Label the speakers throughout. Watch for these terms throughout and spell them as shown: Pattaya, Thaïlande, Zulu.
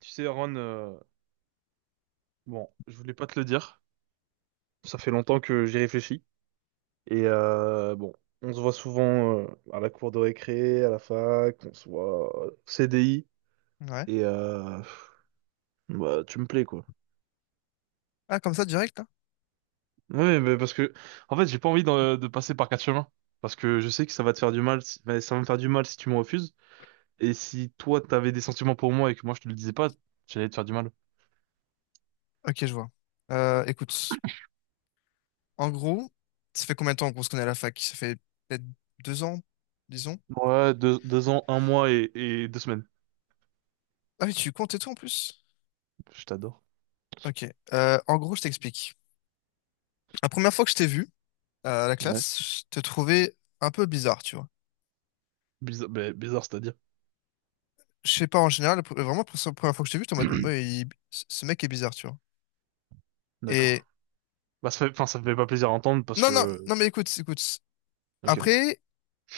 Speaker 1: Tu sais, Aaron, bon, je voulais pas te le dire. Ça fait longtemps que j'y réfléchis. Et bon, on se voit souvent à la cour de récré, à la fac, on se voit au CDI.
Speaker 2: Ouais.
Speaker 1: Et bah, tu me plais, quoi.
Speaker 2: Ah, comme ça, direct, là?
Speaker 1: Ouais, mais parce que, en fait, j'ai pas envie de passer par quatre chemins. Parce que je sais que ça va te faire du mal, bah, ça va me faire du mal si tu me refuses. Et si toi, t'avais des sentiments pour moi et que moi, je te le disais pas, j'allais te faire du mal.
Speaker 2: Ok, je vois. Écoute, en gros, ça fait combien de temps qu'on se connaît à la fac? Ça fait peut-être 2 ans, disons.
Speaker 1: Ouais, deux ans, 1 mois et 2 semaines.
Speaker 2: Ah oui, tu comptes et tout en plus?
Speaker 1: Je t'adore.
Speaker 2: Ok. En gros, je t'explique. La première fois que je t'ai vu à la
Speaker 1: Ouais.
Speaker 2: classe, je te trouvais un peu bizarre, tu vois.
Speaker 1: Bizarre, bah, bizarre, c'est-à-dire.
Speaker 2: Je sais pas, en général, vraiment, la première fois que je t'ai vu, j'étais en mode, ouais, ce mec est bizarre, tu vois.
Speaker 1: D'accord.
Speaker 2: Et
Speaker 1: Bah, ça fait, enfin, ça me fait pas plaisir à entendre parce
Speaker 2: non, non,
Speaker 1: que.
Speaker 2: non, mais écoute, écoute.
Speaker 1: Ok.
Speaker 2: Après,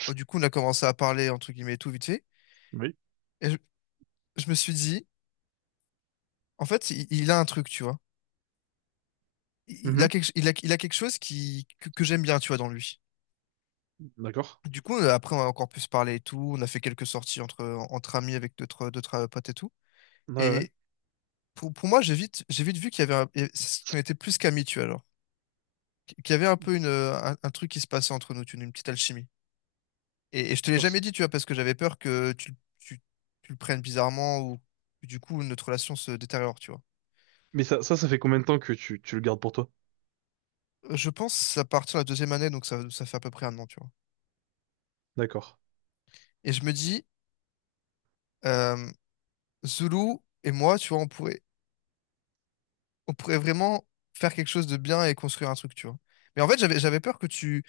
Speaker 2: du coup, on a commencé à parler, entre guillemets, et tout vite fait.
Speaker 1: Oui.
Speaker 2: Et je me suis dit, en fait, il a un truc, tu vois. il a
Speaker 1: Mhm.
Speaker 2: quelque, il a, il a quelque chose qui, que j'aime bien, tu vois, dans lui.
Speaker 1: D'accord.
Speaker 2: Du coup, après, on a encore pu se parler et tout. On a fait quelques sorties entre amis avec d'autres, potes et tout.
Speaker 1: Ouais, ouais.
Speaker 2: Et pour moi, j'ai vite vu qu'il y avait qu'on était plus qu'amis, tu vois, alors. Qu'il y avait un peu un truc qui se passait entre nous, tu vois, une petite alchimie. Et je te l'ai
Speaker 1: Tu res-
Speaker 2: jamais dit, tu vois, parce que j'avais peur que tu, tu le prennes bizarrement ou que du coup, notre relation se détériore, tu vois.
Speaker 1: Mais ça fait combien de temps que tu le gardes pour toi?
Speaker 2: Je pense à partir de la deuxième année, donc ça fait à peu près un an, tu vois.
Speaker 1: D'accord.
Speaker 2: Et je me dis, euh, Zulu et moi, tu vois, on pourrait vraiment faire quelque chose de bien et construire un truc, tu vois. Mais en fait, j'avais peur que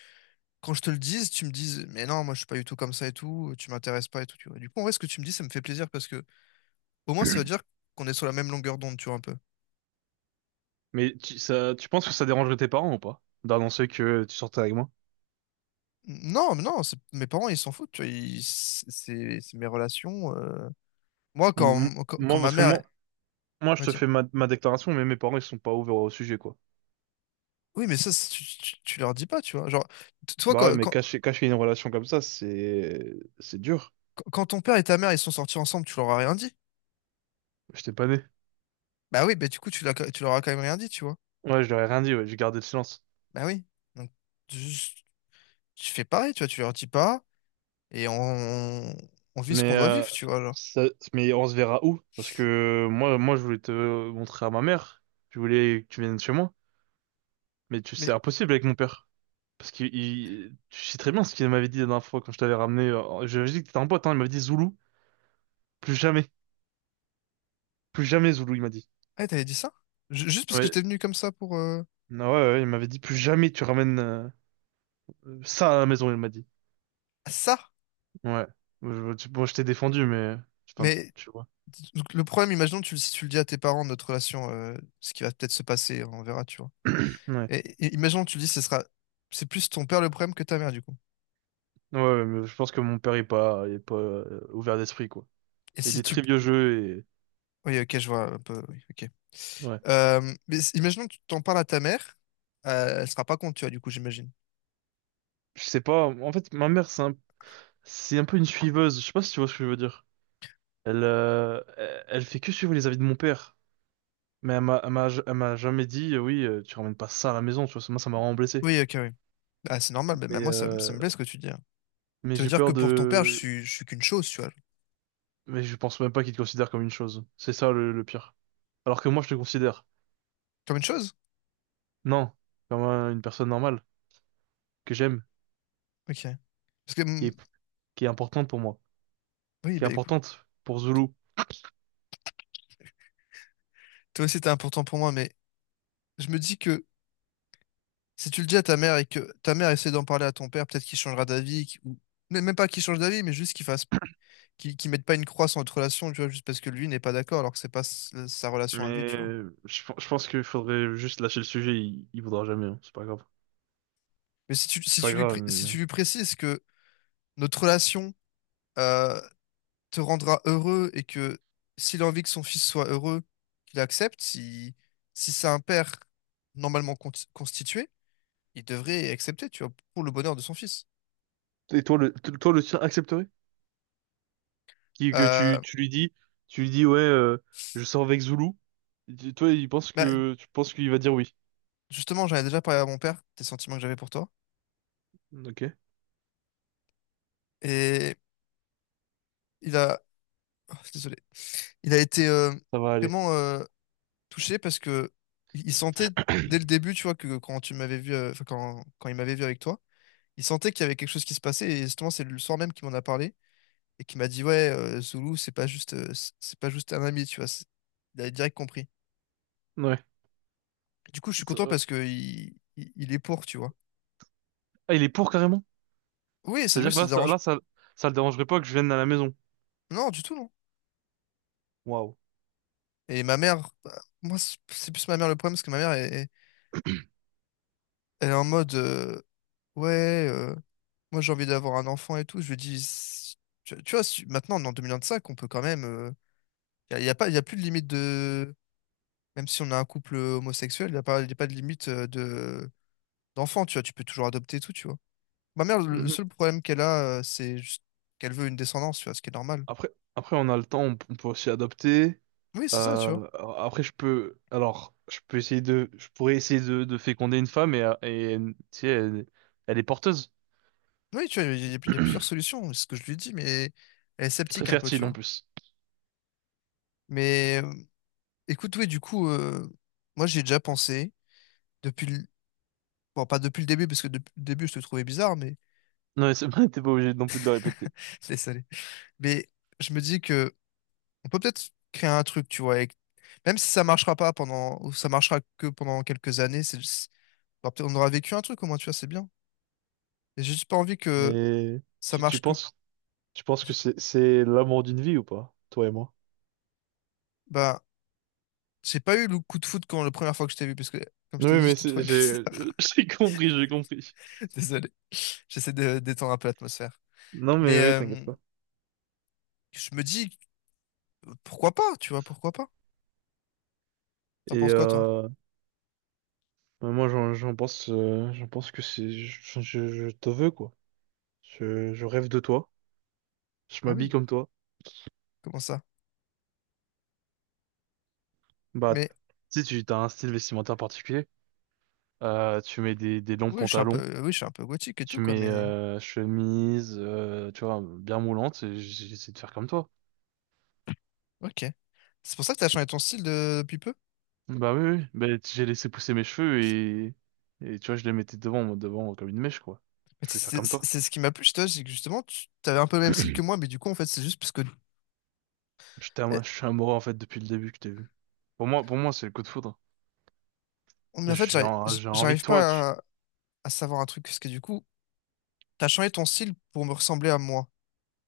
Speaker 2: quand je te le dise, tu me dises, mais non, moi, je suis pas du tout comme ça et tout, tu m'intéresses pas et tout, tu vois. Du coup, en vrai, ce que tu me dis, ça me fait plaisir parce que au moins, ça veut dire qu'on est sur la même longueur d'onde, tu vois, un peu.
Speaker 1: Mais ça, tu penses que ça dérangerait tes parents ou pas? D'annoncer que tu sortais avec moi?
Speaker 2: Non, mais non, mes parents, ils s'en foutent, tu vois, c'est mes relations. Moi, quand,
Speaker 1: M-
Speaker 2: quand, quand
Speaker 1: moi,
Speaker 2: ma
Speaker 1: parce que
Speaker 2: mère,
Speaker 1: moi, je
Speaker 2: ouais,
Speaker 1: te fais ma déclaration, mais mes parents, ils sont pas ouverts au sujet, quoi.
Speaker 2: oui, mais ça, tu leur dis pas, tu vois. Genre, toi,
Speaker 1: Bah ouais, mais cacher une relation comme ça, c'est dur.
Speaker 2: quand ton père et ta mère, ils sont sortis ensemble, tu leur as rien dit.
Speaker 1: J'étais pas né.
Speaker 2: Bah oui, bah du coup, tu l'as, tu leur as quand même rien dit, tu vois.
Speaker 1: Ouais, je leur ai rien dit, ouais, j'ai gardé le silence.
Speaker 2: Bah oui. Donc, tu, tu fais pareil, tu vois, tu leur dis pas, et on, on vit ce
Speaker 1: Mais,
Speaker 2: qu'on doit
Speaker 1: euh,
Speaker 2: vivre, tu vois, alors.
Speaker 1: ça- mais on se verra où? Parce que moi, je voulais te montrer à ma mère. Je voulais que tu viennes chez moi. Mais c'est
Speaker 2: Mais,
Speaker 1: impossible avec mon père. Parce que tu sais très bien ce qu'il m'avait dit la dernière fois quand je t'avais ramené. Je lui ai dit que t'étais un pote, hein. Il m'avait dit Zoulou. Plus jamais. Plus jamais Zoulou, il m'a dit.
Speaker 2: ah, t'avais dit ça? Juste parce que
Speaker 1: Ouais.
Speaker 2: j'étais venu comme ça pour,
Speaker 1: Ah ouais, ouais, il m'avait dit plus jamais tu ramènes ça à la maison, il m'a dit.
Speaker 2: ah, ça?
Speaker 1: Ouais. Bon, je t'ai défendu, mais. Enfin,
Speaker 2: Mais,
Speaker 1: tu vois.
Speaker 2: donc, le problème, imaginons, si tu le dis à tes parents, de notre relation, ce qui va peut-être se passer, on verra, tu vois.
Speaker 1: Ouais.
Speaker 2: Et, et imaginons, tu le dis, c'est plus ton père le problème que ta mère, du coup.
Speaker 1: Ouais, ouais, mais je pense que mon père est pas, il est pas ouvert d'esprit, quoi.
Speaker 2: Et
Speaker 1: Il
Speaker 2: si
Speaker 1: est
Speaker 2: tu,
Speaker 1: très vieux jeu.
Speaker 2: oui, ok, je vois un peu, oui, ok.
Speaker 1: Ouais.
Speaker 2: Mais imaginons que tu t'en parles à ta mère, elle sera pas contre, tu vois, du coup, j'imagine.
Speaker 1: Je sais pas. En fait, ma mère, c'est un peu une suiveuse. Je sais pas si tu vois ce que je veux dire. Elle, elle fait que suivre les avis de mon père. Mais elle m'a jamais dit, oui, tu ramènes pas ça à la maison, tu vois. Moi, ça m'a vraiment blessé.
Speaker 2: Oui, ok, oui. Ah, c'est normal, mais
Speaker 1: Mais,
Speaker 2: même moi,
Speaker 1: euh,
Speaker 2: ça me blesse ce que tu dis, hein.
Speaker 1: mais
Speaker 2: Ça veut
Speaker 1: j'ai
Speaker 2: dire que
Speaker 1: peur
Speaker 2: pour ton père,
Speaker 1: de.
Speaker 2: je suis qu'une chose, tu vois.
Speaker 1: Mais je pense même pas qu'il te considère comme une chose. C'est ça le pire. Alors que moi, je te considère.
Speaker 2: Comme une chose?
Speaker 1: Non, comme une personne normale que j'aime,
Speaker 2: Ok. Parce que,
Speaker 1: qui est, qui est importante pour moi,
Speaker 2: oui,
Speaker 1: qui est
Speaker 2: bah écoute,
Speaker 1: importante pour Zulu.
Speaker 2: toi aussi, t'es important pour moi, mais je me dis que si tu le dis à ta mère et que ta mère essaie d'en parler à ton père, peut-être qu'il changera d'avis, ou mais même pas qu'il change d'avis, mais juste qu'il fasse, qu'il mette pas une croix sur notre relation, tu vois, juste parce que lui n'est pas d'accord, alors que c'est pas sa relation à lui,
Speaker 1: Mais
Speaker 2: tu vois.
Speaker 1: je pense qu'il faudrait juste lâcher le sujet. Il voudra jamais, hein. C'est pas grave.
Speaker 2: Mais si tu,
Speaker 1: C'est
Speaker 2: si
Speaker 1: pas
Speaker 2: tu lui,
Speaker 1: grave.
Speaker 2: pré- si tu lui précises que notre relation, euh, te rendra heureux et que s'il a envie que son fils soit heureux, qu'il accepte, si c'est un père normalement constitué, il devrait accepter, tu vois, pour le bonheur de son fils.
Speaker 1: Et toi, toi, le tien accepterait? Que
Speaker 2: Euh,
Speaker 1: tu lui dis, ouais, je sors avec Zulu. Toi,
Speaker 2: Bah,
Speaker 1: tu penses qu'il va dire oui.
Speaker 2: justement, j'en ai déjà parlé à mon père des sentiments que j'avais pour toi.
Speaker 1: Ok,
Speaker 2: Et il a, oh, désolé, il a été
Speaker 1: ça va aller.
Speaker 2: vraiment touché parce que il sentait dès le début, tu vois, que quand tu m'avais vu, enfin, quand il m'avait vu avec toi, il sentait qu'il y avait quelque chose qui se passait. Et justement, c'est le soir même qu'il m'en a parlé, et qui m'a dit, ouais, Zoulou, c'est pas juste c'est pas juste un ami, tu vois, il a direct compris.
Speaker 1: Ouais.
Speaker 2: Du coup, je suis
Speaker 1: Ça-
Speaker 2: content
Speaker 1: euh,
Speaker 2: parce que il est pour, tu vois.
Speaker 1: Ah, il est pour carrément.
Speaker 2: Oui, ça lui,
Speaker 1: C'est-à-dire que
Speaker 2: ça
Speaker 1: là,
Speaker 2: le
Speaker 1: ça,
Speaker 2: dérange,
Speaker 1: là, ça, ça le dérangerait pas que je vienne à la maison.
Speaker 2: non, du tout, non.
Speaker 1: Waouh.
Speaker 2: Et ma mère, bah, moi c'est plus ma mère le problème parce que elle est en mode, ouais, moi j'ai envie d'avoir un enfant et tout, je lui dis, tu vois, maintenant on est en cinq, on peut quand même, il y, a y a pas, il y a plus de limite de, même si on a un couple homosexuel, il n'y a pas y a pas de limite, de d'enfant, tu vois, tu peux toujours adopter et tout, tu vois. Ma mère, le
Speaker 1: Mhm.
Speaker 2: seul problème qu'elle a, c'est juste qu'elle veut une descendance, tu vois, ce qui est normal.
Speaker 1: Après, après, on a le temps, on peut aussi adopter.
Speaker 2: Oui, c'est ça, tu vois.
Speaker 1: Euh, après, alors, je pourrais essayer de féconder une femme et tu sais, elle est porteuse.
Speaker 2: Oui, tu vois, il y a plusieurs
Speaker 1: Je
Speaker 2: solutions, c'est ce que je lui dis, mais elle est
Speaker 1: suis très
Speaker 2: sceptique un peu, tu
Speaker 1: fertile en
Speaker 2: vois.
Speaker 1: plus.
Speaker 2: Mais écoute, oui, du coup, moi, j'ai déjà pensé, depuis le... bon, pas depuis le début, parce que depuis le début, je te trouvais bizarre, mais
Speaker 1: Non, mais c'est pas, t'es pas obligé non plus de le répéter.
Speaker 2: laisse aller. Mais je me dis que on peut peut-être créer un truc, tu vois, avec... même si ça marchera pas pendant, ou ça marchera que pendant quelques années, bah, peut-être on aura vécu un truc au moins, tu vois, c'est bien. Et j'ai juste pas envie que
Speaker 1: Mais
Speaker 2: ça
Speaker 1: tu, tu
Speaker 2: marche que.
Speaker 1: penses, tu penses que c'est l'amour d'une vie ou pas, toi et moi?
Speaker 2: Bah, j'ai pas eu le coup de foudre quand la première fois que je t'ai vu, parce que, comme je t'ai
Speaker 1: Oui,
Speaker 2: dit,
Speaker 1: mais
Speaker 2: je te trouvais bizarre.
Speaker 1: j'ai compris.
Speaker 2: Désolé. J'essaie de détendre un peu l'atmosphère.
Speaker 1: Non, mais
Speaker 2: Mais
Speaker 1: oui, t'inquiète pas.
Speaker 2: je me dis, pourquoi pas, tu vois, pourquoi pas? T'en
Speaker 1: Et
Speaker 2: penses quoi, toi?
Speaker 1: bah, moi, j'en pense que je te veux quoi. Je rêve de toi. Je
Speaker 2: Ah
Speaker 1: m'habille
Speaker 2: oui,
Speaker 1: comme toi.
Speaker 2: comment ça?
Speaker 1: Bah,
Speaker 2: Mais
Speaker 1: si tu as un style vestimentaire particulier, tu mets des longs
Speaker 2: oui, je suis un
Speaker 1: pantalons,
Speaker 2: peu, oui, je suis un peu gothique et tout,
Speaker 1: tu
Speaker 2: quoi,
Speaker 1: mets
Speaker 2: mais
Speaker 1: chemise, tu vois, bien moulante, et j'essaie de faire comme toi.
Speaker 2: ok. C'est pour ça que t'as changé ton style depuis peu?
Speaker 1: Bah oui, oui. Bah, j'ai laissé pousser mes cheveux et tu vois, je les mettais devant, moi, devant comme une mèche, quoi.
Speaker 2: Mais
Speaker 1: Je voulais faire comme toi.
Speaker 2: C'est ce qui m'a plu chez toi, c'est que justement, tu avais un peu le même style que moi, mais du coup, en fait, c'est juste parce que. Eh,
Speaker 1: Je suis amoureux, en fait, depuis le début que t'as vu. Pour moi, c'est le coup de foudre.
Speaker 2: mais en fait,
Speaker 1: J'ai envie de
Speaker 2: j'arrive
Speaker 1: toi.
Speaker 2: pas à, à savoir un truc, parce que du coup, t'as changé ton style pour me ressembler à moi.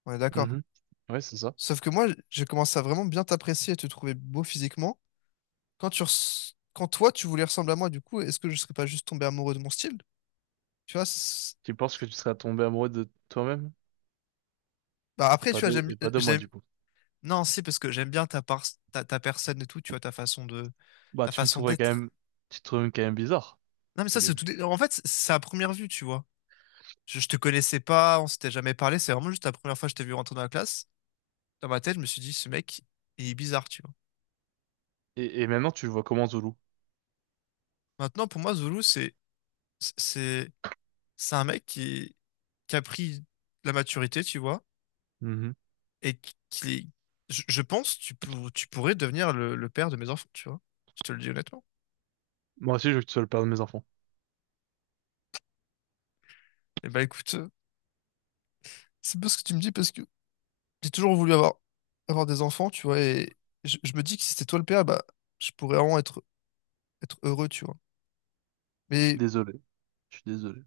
Speaker 2: On est d'accord?
Speaker 1: Mhm. Ouais, c'est ça.
Speaker 2: Sauf que moi, j'ai commencé à vraiment bien t'apprécier et te trouver beau physiquement. Quand toi, tu voulais ressembler à moi, du coup, est-ce que je serais pas juste tombé amoureux de mon style? Tu vois, c'est...
Speaker 1: Tu penses que tu seras tombé amoureux de toi-même
Speaker 2: bah
Speaker 1: et
Speaker 2: après, tu
Speaker 1: pas
Speaker 2: vois,
Speaker 1: de, et pas de moi, du coup.
Speaker 2: non, si, parce que j'aime bien ta ta personne et tout, tu vois,
Speaker 1: Bah,
Speaker 2: ta façon d'être.
Speaker 1: tu te trouvais quand même bizarre
Speaker 2: Non, mais
Speaker 1: au
Speaker 2: ça, c'est tout,
Speaker 1: début.
Speaker 2: en fait, c'est à première vue, tu vois. Je te connaissais pas, on s'était jamais parlé, c'est vraiment juste la première fois que je t'ai vu rentrer dans la classe. Dans ma tête, je me suis dit, ce mec, il est bizarre, tu vois.
Speaker 1: Et maintenant, tu le vois comment Zoulou?
Speaker 2: Maintenant, pour moi, Zulu, c'est, c'est un mec qui a pris la maturité, tu vois,
Speaker 1: Mhm.
Speaker 2: et qui, est- je pense, tu pourrais devenir le père de mes enfants, tu vois. Je te le dis honnêtement.
Speaker 1: Moi aussi, je veux que tu sois le père de mes enfants.
Speaker 2: Et bah écoute, c'est bien ce que tu me dis parce que j'ai toujours voulu avoir, des enfants, tu vois, et je me dis que si c'était toi le père, bah, je pourrais vraiment être heureux, tu vois.
Speaker 1: Je suis
Speaker 2: Mais,
Speaker 1: désolé. Je suis désolé.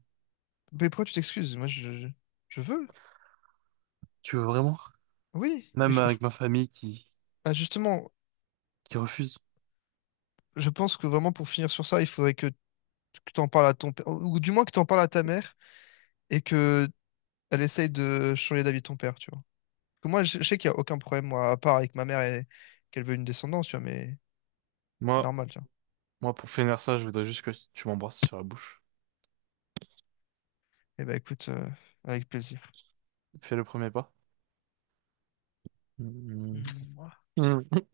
Speaker 2: mais pourquoi tu t'excuses? Moi, je veux.
Speaker 1: Tu veux vraiment?
Speaker 2: Oui,
Speaker 1: Même avec ma famille qui,
Speaker 2: bah, justement,
Speaker 1: qui refuse.
Speaker 2: je pense que vraiment pour finir sur ça, il faudrait que tu en parles à ton père, ou du moins que tu en parles à ta mère, et que elle essaye de changer d'avis de ton père, tu vois. Que moi, je sais qu'il n'y a aucun problème, moi, à part avec ma mère et qu'elle veut une descendance, tu vois, mais c'est
Speaker 1: Moi,
Speaker 2: normal, tu vois.
Speaker 1: moi, pour finir ça, je voudrais juste que tu m'embrasses sur la bouche.
Speaker 2: Eh ben, écoute, avec plaisir.
Speaker 1: Fais le premier pas.
Speaker 2: Hmm.
Speaker 1: Mhm.